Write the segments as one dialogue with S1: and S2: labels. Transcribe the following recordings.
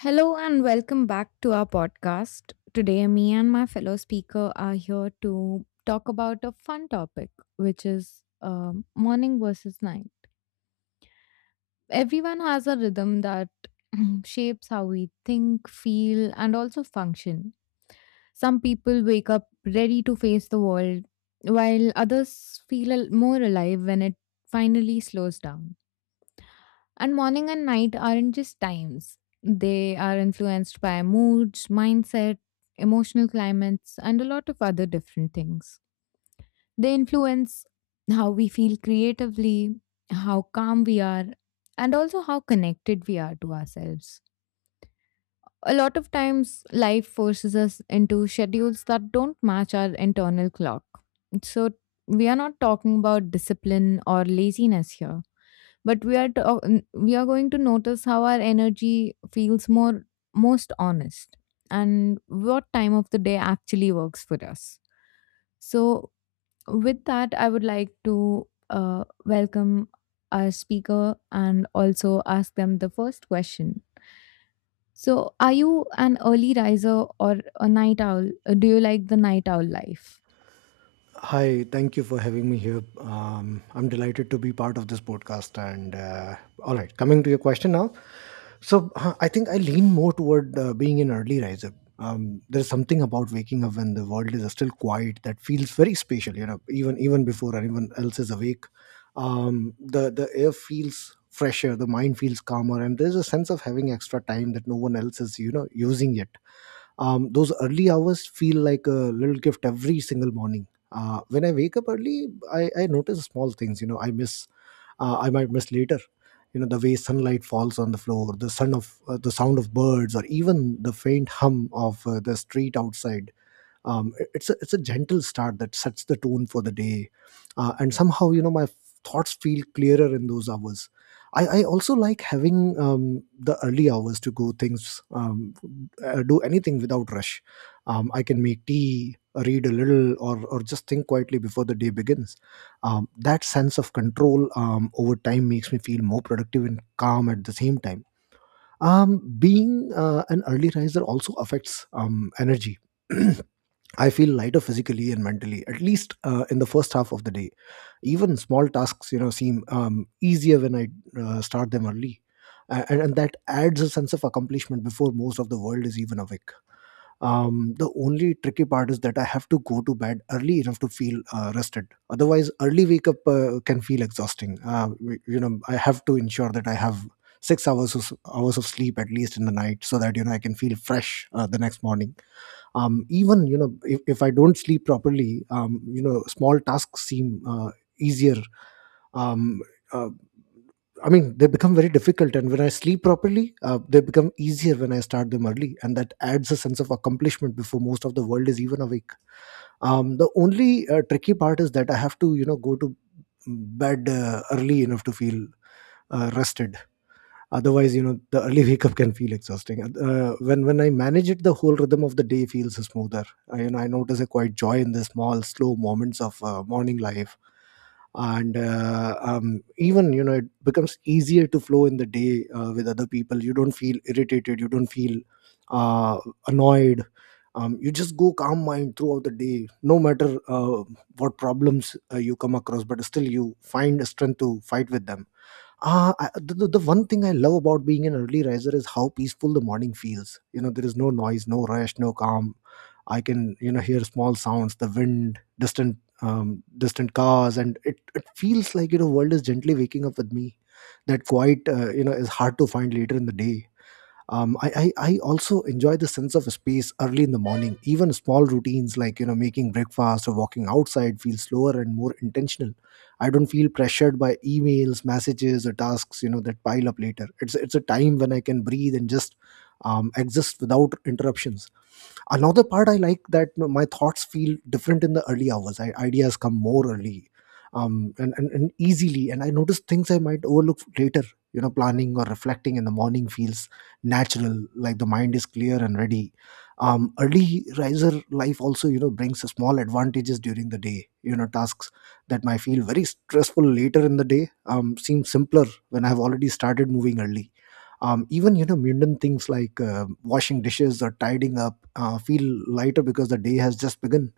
S1: Hello and welcome back to our podcast. Today, me and my fellow speaker are here to talk about a fun topic, which is morning versus night. Everyone has a rhythm that shapes how we think, feel, and also function. Some people wake up ready to face the world, while others more alive when it finally slows down, and morning and night aren't just times, they are influenced by moods, mindset, emotional climates, and a lot of other different things. They influence how we feel creatively, how calm we are, and also how connected we are to ourselves. A lot of times, life forces us into schedules that don't match our internal clock. So, we are not talking about discipline or laziness here, but we are going to notice how our energy feels more most honest and what time of the day actually works for us. So with that, I would like to welcome our speaker and also ask them the first question. So, are you an early riser or a night owl? Do you like the night owl life?
S2: Hi, thank you for having me here. I'm delighted to be part of this podcast. And All right, coming to your question now. So I think I lean more toward being an early riser. There's something about waking up when the world is still quiet that feels very special. You know, even before anyone else is awake, the air feels fresher, the mind feels calmer, and there's a sense of having extra time that no one else is using yet. Those early hours feel like a little gift every single morning when I wake up early. I notice small things, you know, I might miss later, you know, the way sunlight falls on the floor, the sound of birds, or even the faint hum of the street outside. It's a gentle start that sets the tone for the day. And somehow, you know, my thoughts feel clearer in those hours. I also like having the early hours to go things do anything without rush. I can make tea, read a little, or just think quietly before the day begins. That sense of control over time makes me feel more productive and calm at the same time. Being an early riser also affects energy. I feel lighter physically and mentally, at least in the first half of the day. Even small tasks, you know, seem easier when I start them early, and that adds a sense of accomplishment before most of the world is even awake. The only tricky part is that I have to go to bed early enough to feel rested. Otherwise, early wake up can feel exhausting. You know, I have to ensure that I have six hours of sleep at least in the night, so that, you know, I can feel fresh the next morning. Even, you know, if I don't sleep properly, you know, small tasks seem easier. um, uh, I mean, they become very difficult, and when I sleep properly, they become easier when I start them early, and that adds a sense of accomplishment before most of the world is even awake. The only tricky part is that I have to, you know, go to bed early enough to feel rested. Otherwise, you know, the early wake up can feel exhausting. When I manage it, the whole rhythm of the day feels smoother. You know, I notice a quite joy in the small slow moments of morning life. And even, you know, it becomes easier to flow in the day with other people. You don't feel irritated, you don't feel uh, annoyed. You just go calm mind throughout the day, no matter what problems you come across, but still you find strength to fight with them. Uh, I, the, the the one thing I love about being an early riser is how peaceful the morning feels. You know, there is no noise, no rush, no calm. I can, you know, hear small sounds, the wind, distant cars, and it feels like, you know, world is gently waking up with me. That quiet, you know, is hard to find later in the day. I also enjoy the sense of space early in the morning. Even small routines like, you know, making breakfast or walking outside feel slower and more intentional. I don't feel pressured by emails, messages, or tasks, you know, that pile up later. It's a time when I can breathe and just exist without interruptions. Another part I like that, you know, my thoughts feel different in the early hours. Ideas come more early and easily, and I notice things I might overlook later. You know, planning or reflecting in the morning feels natural, like the mind is clear and ready. Early riser life also, you know, brings small advantages during the day. You know, tasks that might feel very stressful later in the day seem simpler when I've already started moving early. Even, you know, mundane things like washing dishes or tidying up feel lighter because the day has just begun.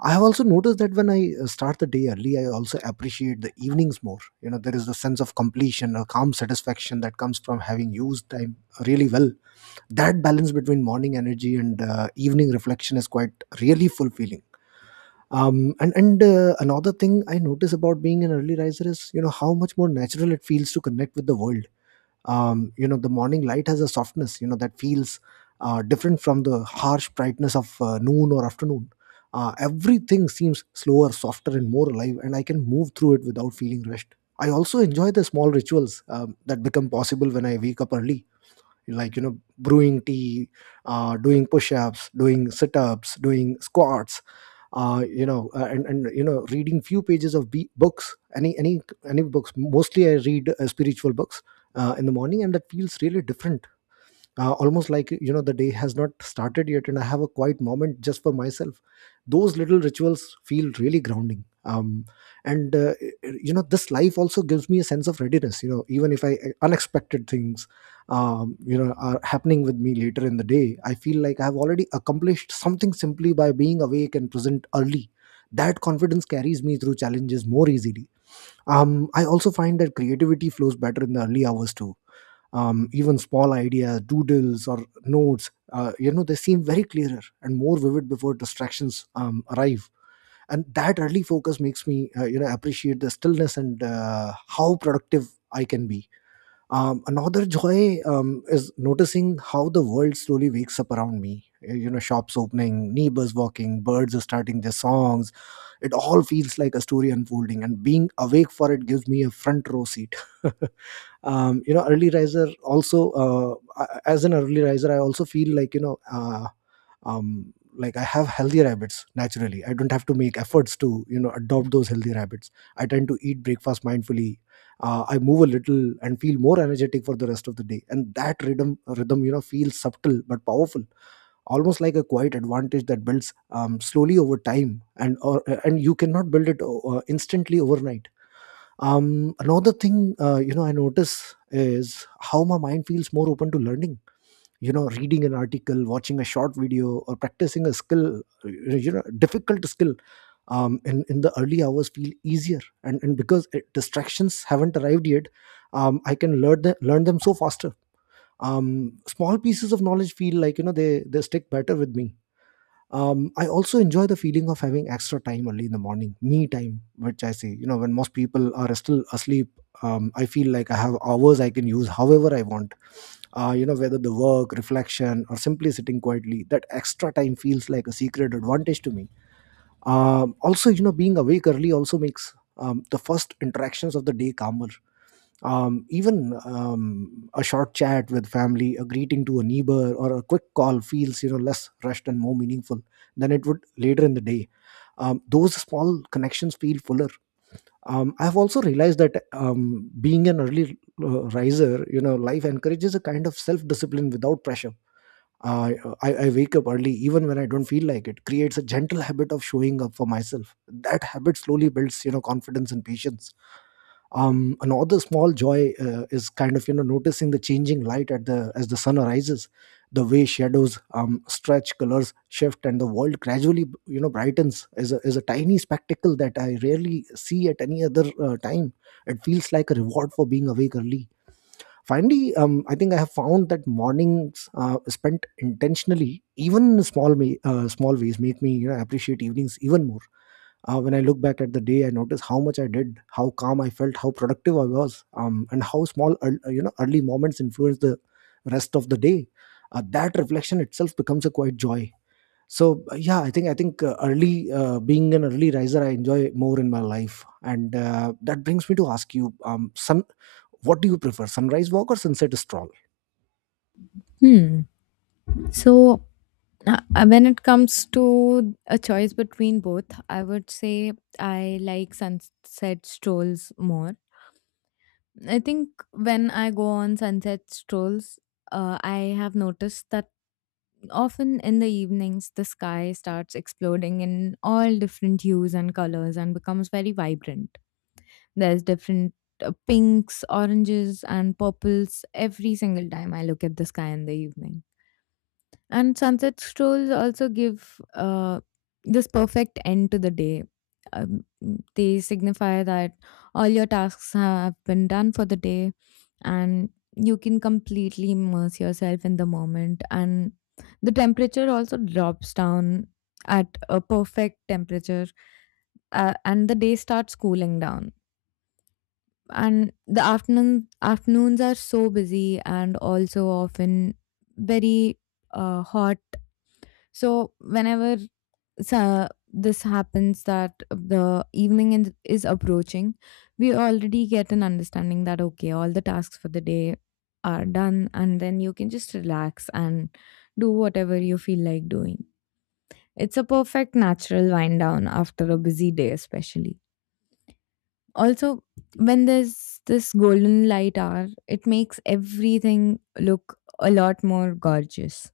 S2: I have also noticed that when I start the day early, I also appreciate the evenings more. You know, there is the sense of completion, a calm satisfaction that comes from having used time really well. That balance between morning energy and evening reflection is quite really fulfilling. And another thing I notice about being an early riser is, you know, how much more natural it feels to connect with the world. You know, the morning light has a softness, you know, that feels different from the harsh brightness of noon or afternoon. Everything seems slower, softer, and more alive, and I can move through it without feeling rushed. I also enjoy the small rituals that become possible when I wake up early, like, you know, brewing tea, doing push-ups, doing sit-ups, doing squats, and you know, reading few pages of books, any books. Mostly I read spiritual books in the morning, and that feels really different. Almost like, you know, the day has not started yet, and I have a quiet moment just for myself. Those little rituals feel really grounding, and you know, this life also gives me a sense of readiness. You know, even if I unexpected things you know, are happening with me later in the day, I feel like I have already accomplished something simply by being awake and present early. That confidence carries me through challenges more easily. I also find that creativity flows better in the early hours too. Even small ideas, doodles, or notes, you know, they seem very clearer and more vivid before distractions arrive. And that early focus makes me you know, appreciate the stillness and how productive I can be. Another joy is noticing how the world slowly wakes up around me. You know, shops opening, neighbors walking, birds are starting their songs. It all feels like a story unfolding, and being awake for it gives me a front row seat. You know early riser also a- As an early riser, I also feel like, like I have healthier habits naturally. I don't have to make efforts to, you know, adopt those healthier habits. I tend to eat breakfast mindfully. I move a little and feel more energetic for the rest of the day, and that rhythm, you know, feels subtle but powerful. Almost like a quiet advantage that builds slowly over time, and you cannot build it instantly overnight. Another thing, you know, I notice is how my mind feels more open to learning. You know, reading an article, watching a short video, or practicing a skill, you know, difficult skill, in the early hours feel easier. And because distractions haven't arrived yet, I can learn them so faster. Small pieces of knowledge feel like, you know, they stick better with me. I also enjoy the feeling of having extra time early in the morning, me time, which I say, you know, when most people are still asleep. I feel like I have hours I can use however I want. You know, whether the work, reflection, or simply sitting quietly, that extra time feels like a secret advantage to me. Also, you know, being awake early also makes the first interactions of the day calmer. Even, a short chat with family, a greeting to a neighbor, or a quick call feels, you know, less rushed and more meaningful than it would later in the day. Those small connections feel fuller. I've also realized that, being an early riser, you know, life encourages a kind of self-discipline without pressure. Uh, I wake up early even when I don't feel like it. Creates a gentle habit of showing up for myself. That habit slowly builds, confidence and patience. Another small joy is kind of noticing the changing light at the as the sun rises. The way shadows stretch, colors shift, and the world gradually, brightens is a tiny spectacle that I rarely see at any other time. It feels like a reward for being awake early. Finally, I think I have found that mornings spent intentionally, even in small ways, make me, appreciate evenings even more. When I look back at the day, I notice how much I did, how calm I felt, how productive I was, and how small ear- you know early moments influence the rest of the day. That reflection itself becomes a quite joy. Yeah, I think early being an early riser, I enjoy more in my life, and that brings me to ask you, sun, what do you prefer, sunrise walk or sunset stroll?
S1: Hmm. So when it comes to a choice between both, I would say I like sunset strolls more. I think when I go on sunset strolls, I have noticed that often in the evenings the sky starts exploding in all different hues and colors and becomes very vibrant. There's different pinks, oranges, and purples every single time I look at the sky in the evening. And sunset strolls also give this perfect end to the day. Um, they signify that all your tasks have been done for the day, and you can completely immerse yourself in the moment. And the temperature also drops down at a perfect temperature, and the day starts cooling down. And the afternoons are so busy and also often very hot. So whenever, this happens that is approaching, we already get an understanding that okay, all the tasks for the day are done, and then you can just relax and do whatever you feel like doing. It's a perfect natural wind down after a busy day, especially. Also, when there's this golden light hour, it makes everything look a lot more gorgeous.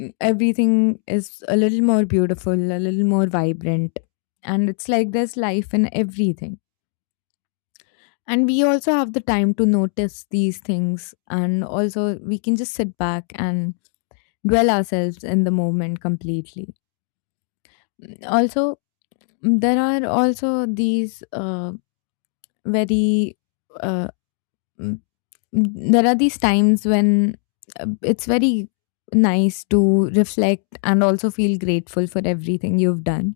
S1: Everything is a little more beautiful, a little more vibrant. And it's like there's life in everything. And we also have the time to notice these things. And also, we can just sit back and dwell ourselves in the moment completely. Also, mm, there are also these very, uh, mm, there are these times when it's very nice to reflect and also feel grateful for everything you've done.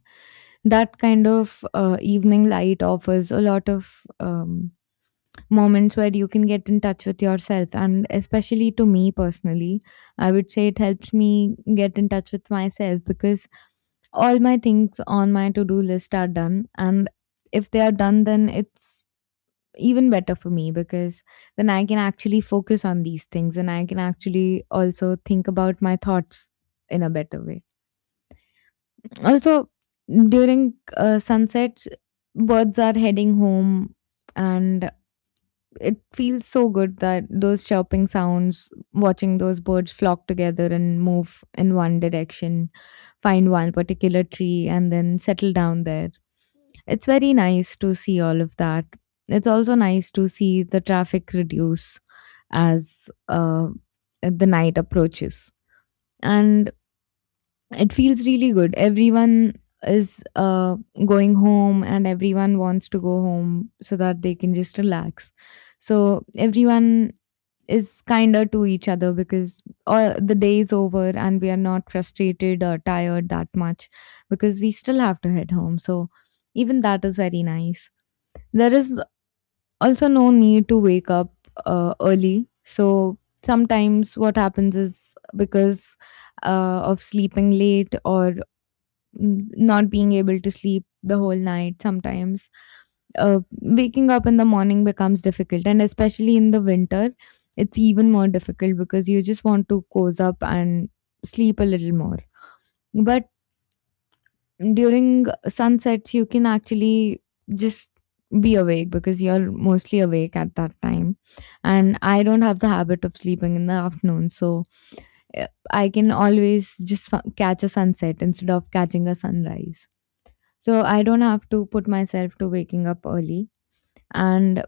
S1: That kind of evening light offers a lot of moments where you can get in touch with yourself, and especially to me personally, I would say it helps me get in touch with myself because all my things on my to-do list are done. And if they are done, then it's even better for me, because then I can actually focus on these things and I can actually also think about my thoughts in a better way. Also, during sunsets, birds are heading home, and it feels so good that those chirping sounds, watching those birds flock together and move in one direction, find one particular tree, and then settle down there. It's very nice to see all of that. It's also nice to see the traffic reduce as the night approaches. And it feels really good. Everyone is going home, and everyone wants to go home so that they can just relax. So everyone is kinder to each other because all the day is over and we are not frustrated or tired that much, because we still have to head home. So even that is very nice. There is also no need to wake up early. So sometimes what happens is, because of sleeping late or not being able to sleep the whole night, sometimes uh, waking up in the morning becomes difficult, and especially in the winter it's even more difficult because you just want to cozy up and sleep a little more. But during sunsets you can actually just be awake, because you're mostly awake at that time, and I don't have the habit of sleeping in the afternoon. So I can always just catch a sunset instead of catching a sunrise, so I don't have to put myself to waking up early. And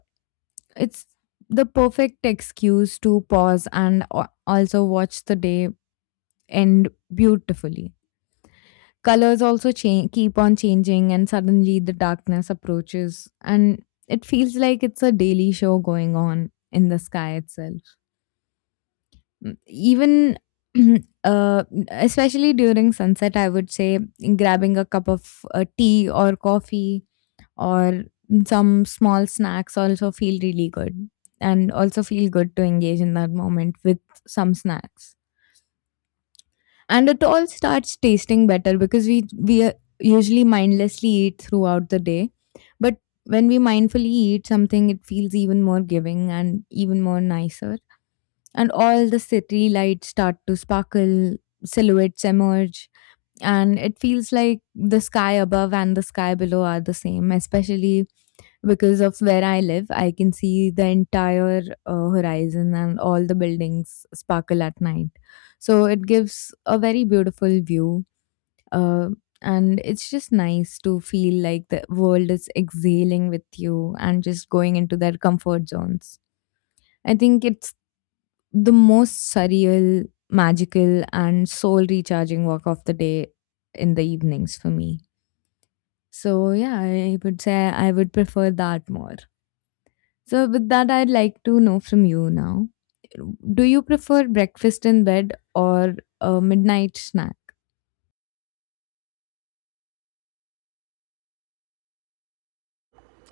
S1: it's the perfect excuse to pause and also watch the day end beautifully. Colors also change, keep on changing, and suddenly the darkness approaches, and it feels like it's a daily show going on in the sky itself. Even uh, especially during sunset, I would say grabbing a cup of tea or coffee or some small snacks also feel really good, and also feel good to engage in that moment with some snacks. And it all starts tasting better because we usually mindlessly eat throughout the day, but when we mindfully eat something it feels even more giving and even more nicer. And all the city lights start to sparkle, silhouettes emerge, and it feels like the sky above and the sky below are the same, especially because of where I live, I can see the entire horizon and all the buildings sparkle at night. So it gives a very beautiful view. Uh, and it's just nice to feel like the world is exhaling with you and just going into their comfort zones. I think it's the most surreal, magical, and soul recharging walk of the day in the evenings for me. So, yeah, I would say I would prefer that more. So, with that, I'd like to know from you now, do you prefer breakfast in bed or a midnight snack?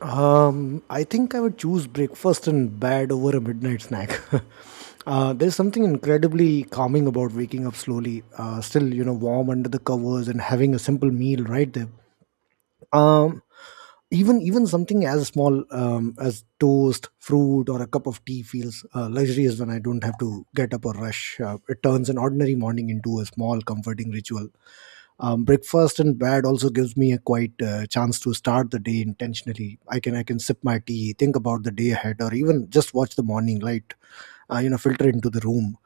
S2: I think I would choose breakfast in bed over a midnight snack. There's something incredibly calming about waking up slowly, still, warm under the covers and having a simple meal right there. Um, even something as small, as toast, fruit, or a cup of tea feels luxurious when I don't have to get up or rush. It turns an ordinary morning into a small, comforting ritual. Breakfast in bed also gives me a quiet chance to start the day intentionally. I can sip my tea, think about the day ahead, or even just watch the morning light filter into the room.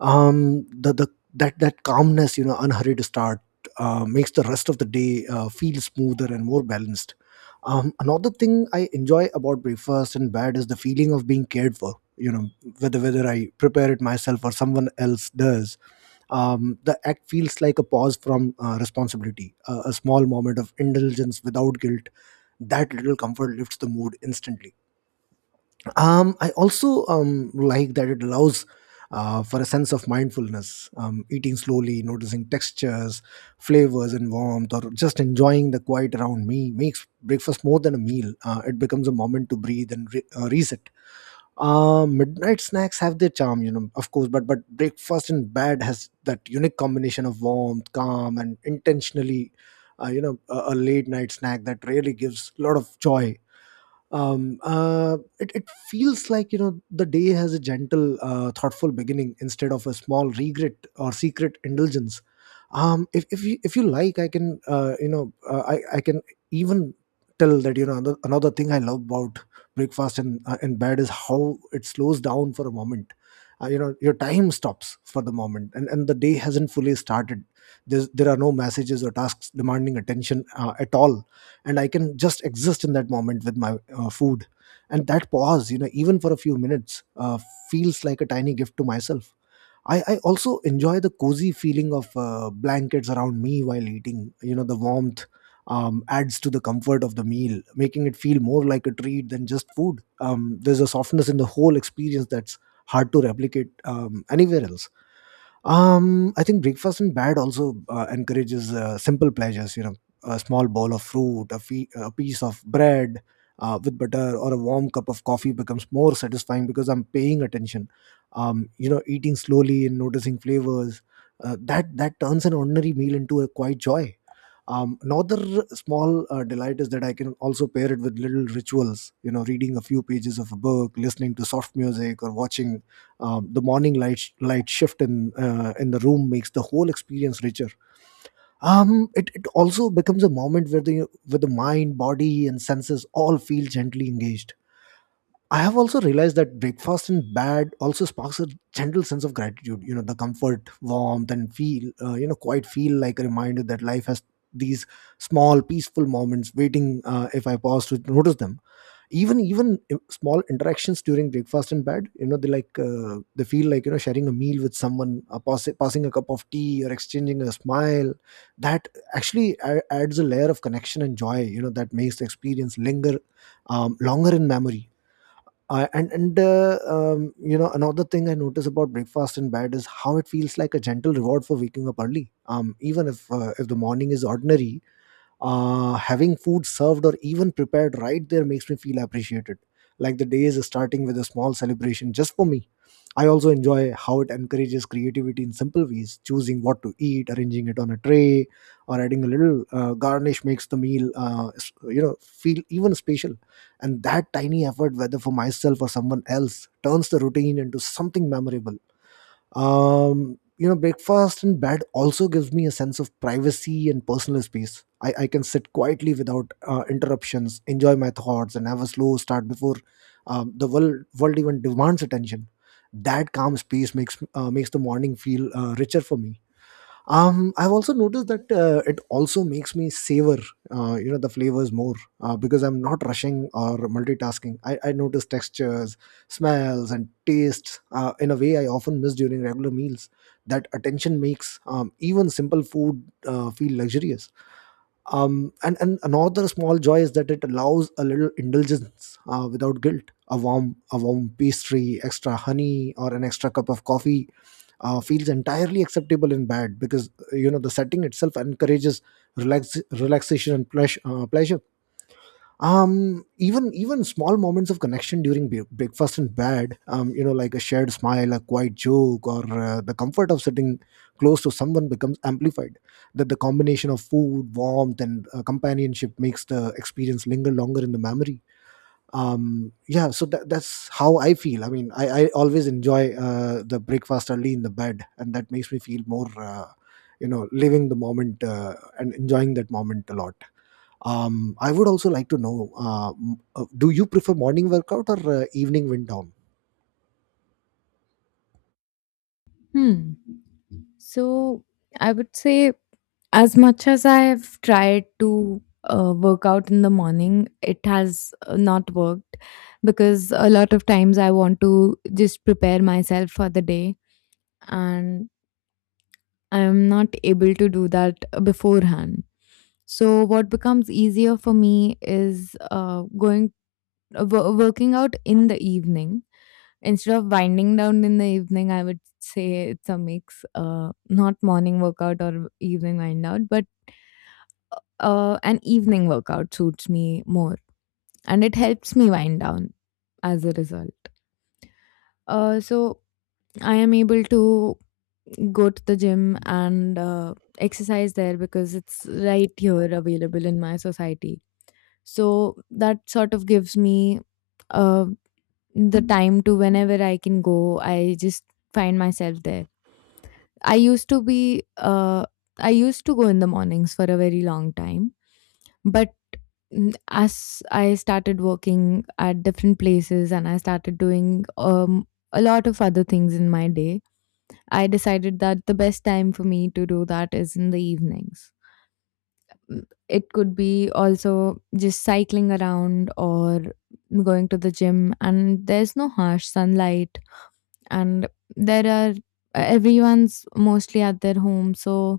S2: The that calmness, unhurried start, makes the rest of the day feel smoother and more balanced. Another thing I enjoy about breakfast and bed is the feeling of being cared for, whether I prepare it myself or someone else does. The act feels like a pause from responsibility, a small moment of indulgence without guilt. That little comfort lifts the mood instantly. I also like that it allows for a sense of mindfulness, eating slowly, noticing textures, flavors, and warmth, or just enjoying the quiet around me makes breakfast more than a meal. It becomes a moment to breathe and reset. Midnight snacks have their charm, of course, but breakfast in bed has that unique combination of warmth, calm, and intentionally, a late night snack that really gives a lot of joy. It feels like, the day has a gentle, thoughtful beginning instead of a small regret or secret indulgence. If you like, I can, I can even tell that, another thing I love about breakfast and, in bed is how it slows down for a moment. Your time stops for the moment, and the day hasn't fully started. There are no messages or tasks demanding attention at all, and I can just exist in that moment with my food. And that pause, even for a few minutes, feels like a tiny gift to myself. I also enjoy the cozy feeling of blankets around me while eating, the warmth adds to the comfort of the meal, making it feel more like a treat than just food. There's a softness in the whole experience that's hard to replicate anywhere else. I think breakfast in bed also encourages simple pleasures. You know, a small bowl of fruit, a piece of bread with butter, or a warm cup of coffee becomes more satisfying because I'm paying attention. You know, eating slowly and noticing flavors. That turns an ordinary meal into a quiet joy. Another small delight is that I can also pair it with little rituals, you know, reading a few pages of a book, listening to soft music, or watching the morning light shift in, in the room makes the whole experience richer. It also becomes a moment where the mind, body, and senses all feel gently engaged. I have also realized that breakfast in bed also sparks a gentle sense of gratitude. You know, the comfort, warmth, and feel, you know, quite feel like a reminder that life has these small, peaceful moments waiting if I pause to notice them. Even small interactions during breakfast in bed, you know, they like, they feel like, you know, sharing a meal with someone, passing a cup of tea, or exchanging a smile. That actually adds a layer of connection and joy. You know, that makes the experience linger longer in memory. I and You know, another, thing I notice about breakfast in bed is how it feels like a gentle reward for waking up early. Even if, if the morning is ordinary, having food served or even prepared right there makes me feel appreciated, like the day is starting with a small celebration just for me. I also enjoy how it encourages creativity in simple ways: choosing what to eat, arranging it on a tray, or adding a little garnish makes the meal, feel even special. And that tiny effort, whether for myself or someone else, turns the routine into something memorable. You know, breakfast in bed also gives me a sense of privacy and personal space. I can sit quietly without interruptions, enjoy my thoughts, and have a slow start before the world even demands attention. That calm space makes the morning feel richer for me. I've also noticed that it also makes me savor you know, the flavors more, because I'm not rushing or multitasking. I notice textures, smells, and tastes in a way I often miss during regular meals. That attention makes, even simple food, feel luxurious. And another small joy is that it allows a little indulgence without guilt. A warm pastry, extra honey, or an extra cup of coffee feels entirely acceptable in bed because, you know, the setting itself encourages relaxation and pleasure, pleasure. Even small moments of connection during breakfast and bed, you know, like a shared smile, a quiet joke, or the comfort of sitting close to someone, becomes amplified. That the combination of food, warmth, and companionship makes the experience linger longer in the memory. Yeah, so that's how I feel. I mean, I always enjoy the breakfast early in the bed, and that makes me feel more, you know, living the moment and enjoying that moment a lot. I would also like to know, do you prefer morning workout or evening wind down?
S1: Hmm. So, I would say, as much as I have tried to work out in the morning, it has not worked, because a lot of times I want to just prepare myself for the day and I am not able to do that beforehand. So, what becomes easier for me is going wo working out in the evening. Instead of winding down in the evening, I would say it's a mix, not morning workout or evening wind out, but an evening workout suits me more, and it helps me wind down as a result. So I am able to go to the gym and exercise there because it's right here available in my society. So that sort of gives me a the time to, whenever I can go, I just find myself there. I used to be, uh, I used to go in the mornings for a very long time, but as I started working at different places and I started doing a lot of other things in my day, I decided that the best time for me to do that is in the evenings. It could be also just cycling around or going to the gym, and there's no harsh sunlight, and there are everyone's mostly at their home, so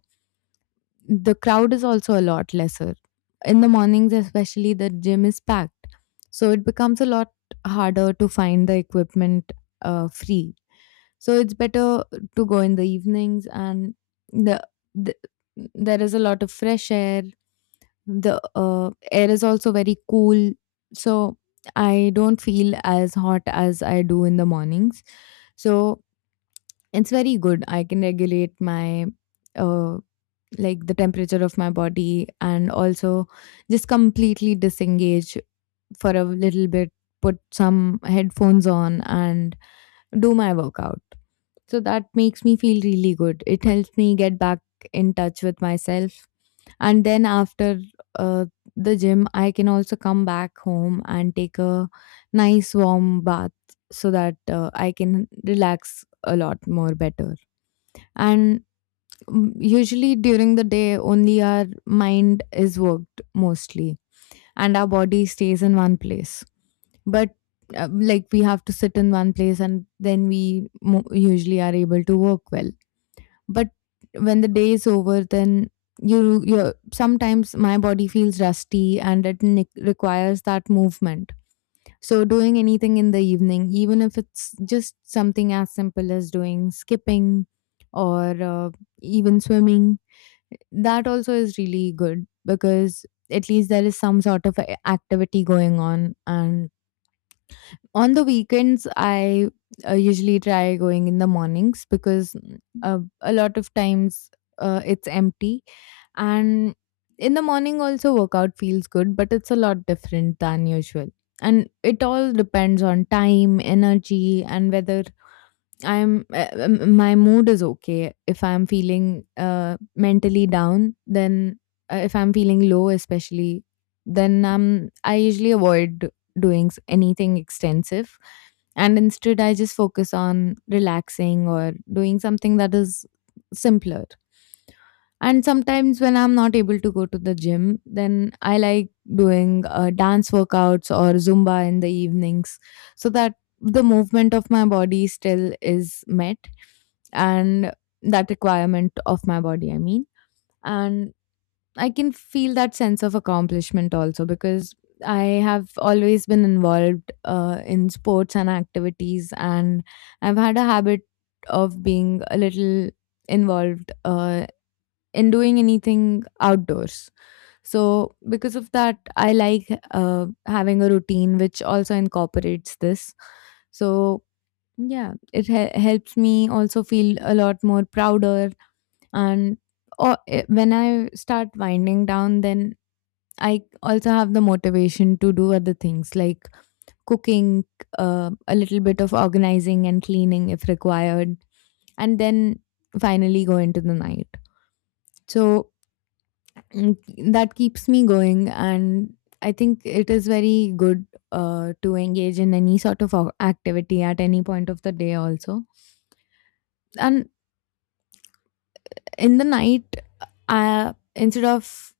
S1: the crowd is also a lot lesser. In the mornings especially, the gym is packed, so it becomes a lot harder to find the equipment free. So it's better to go in the evenings. And the, the there is a lot of fresh air, the air is also very cool, so I don't feel as hot as I do in the mornings. So it's very good. I can regulate my uh like the temperature of my body, and also just completely disengage for a little bit, put some headphones on and do my workout. So that makes me feel really good. It helps me get back in touch with myself. And then after uh, the gym, I can also come back home and take a nice warm bath, so that I can relax a lot more better. And usually during the day only our mind is worked mostly and our body stays in one place. But like we have to sit in one place and then we usually are able to work well. But when the day is over, then you sometimes, my body feels rusty and it requires that movement. So doing anything in the evening, even if it's just something as simple as doing skipping or uh, even swimming, that also is really good, because at least there is some sort of activity going on. And on the weekends, I usually try going in the mornings because a lot of times it's empty. And in the morning also, workout feels good, but it's a lot different than usual. And it all depends on time, energy, and whether I'm my mood is okay. If I'm feeling mentally down, then if I'm feeling low, especially, then I usually avoid anything extensive, and instead I just focus on relaxing or doing something that is simpler. And sometimes when I'm not able to go to the gym, then I like doing dance workouts or Zumba in the evenings, so that the movement of my body still is met and that requirement of my body, I mean. And I can feel that sense of accomplishment also because I have always been involved in sports and activities, and I've had a habit of being a little involved in doing anything outdoors. So, because of that, I like having a routine which also incorporates this. So, yeah, helps me also feel a lot more prouder. And or, eh, when I start winding down, then I also have the motivation to do other things like cooking, a little bit of organizing and cleaning if required, and then finally go into the night. So mm, that keeps me going. And I think it is very good to engage in any sort of activity at any point of the day, also. And in the night, I instead of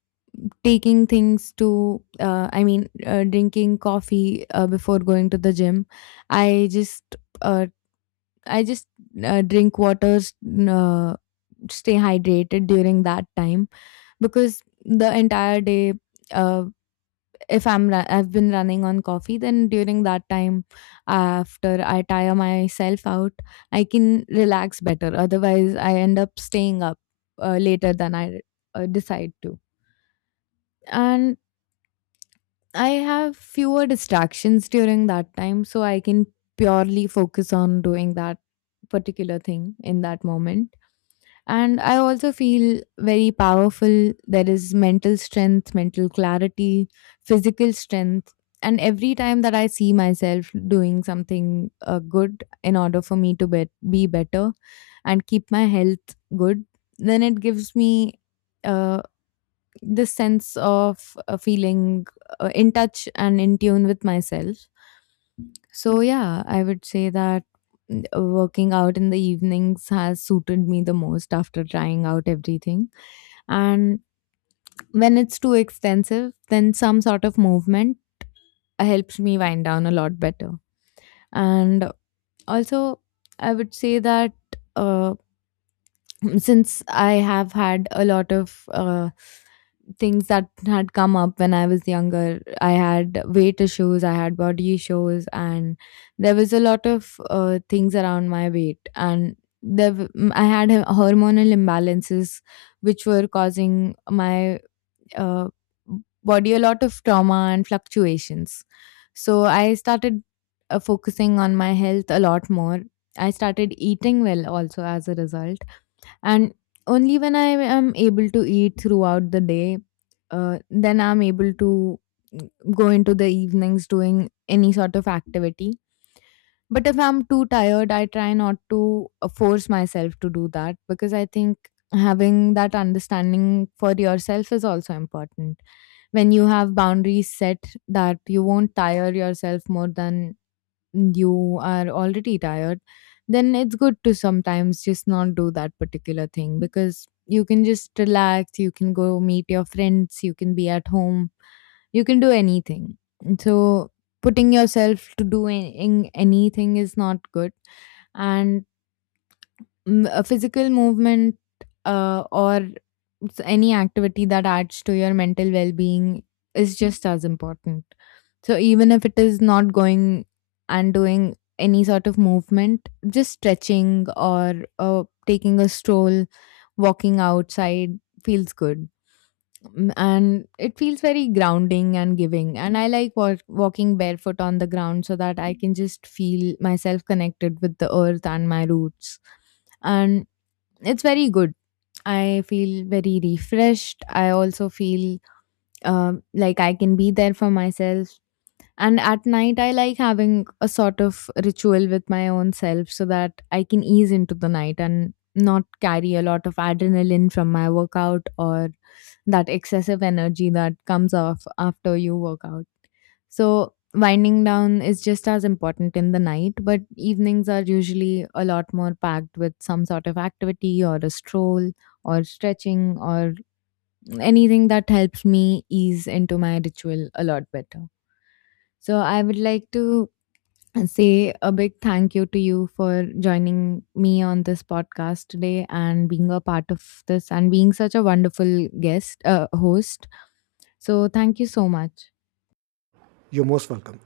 S1: taking things to drinking coffee before going to the gym, i just uh, I just drink waters, uh, stay hydrated during that time. Because the entire day, uh, if I've been running on coffee, then during that time, after I tire myself out, I can relax better. Otherwise, I end up staying up later than I decide to. And I have fewer distractions during that time, so I can purely focus on doing that particular thing in that moment. And I also feel very powerful. There is mental strength, mental clarity, physical strength. And every time that I see myself doing something good in order for me to be better and keep my health good, then it gives me. Uh, this sense of feeling in touch and in tune with myself. So yeah, I would say that working out in the evenings has suited me the most after trying out everything. And when it's too extensive, then some sort of movement helps me wind down a lot better. And also, I would say that uh, since I have had a lot of things that had come up when I was younger, I had weight issues, I had body issues, and there was a lot of things around my weight. And I had hormonal imbalances which were causing my uh, body a lot of trauma and fluctuations. So I started focusing on my health a lot more. I started eating well also as a result, and only when I am able to eat throughout the day, then I'm able to go into the evenings doing any sort of activity. But if I'm too tired, I try not to force myself to do that because I think having that understanding for yourself is also important. When you have boundaries set that you won't tire yourself more than you are already tired, then it's good to sometimes just not do that particular thing because you can just relax, you can go meet your friends, you can be at home, you can do anything. So, putting yourself to do in anything is not good. And a physical movement, or any activity that adds to your mental well-being is just as important. So even if it is not going and doing any sort of movement, just stretching or taking a stroll, walking outside feels good. And it feels very grounding and giving. And I like walking barefoot on the ground so that I can just feel myself connected with the earth and my roots. And it's very good. I feel very refreshed. I also feel like I can be there for myself. And at night, I like having a sort of ritual with my own self so that I can ease into the night and not carry a lot of adrenaline from my workout or that excessive energy that comes off after you work out. So, winding down is just as important in the night, but evenings are usually a lot more packed with some sort of activity or a stroll or stretching or anything that helps me ease into my ritual a lot better. So, I would like to say a big thank you to you for joining me on this podcast today and being a part of this and being such a wonderful guest, host. So, thank you so much.
S2: You're most welcome.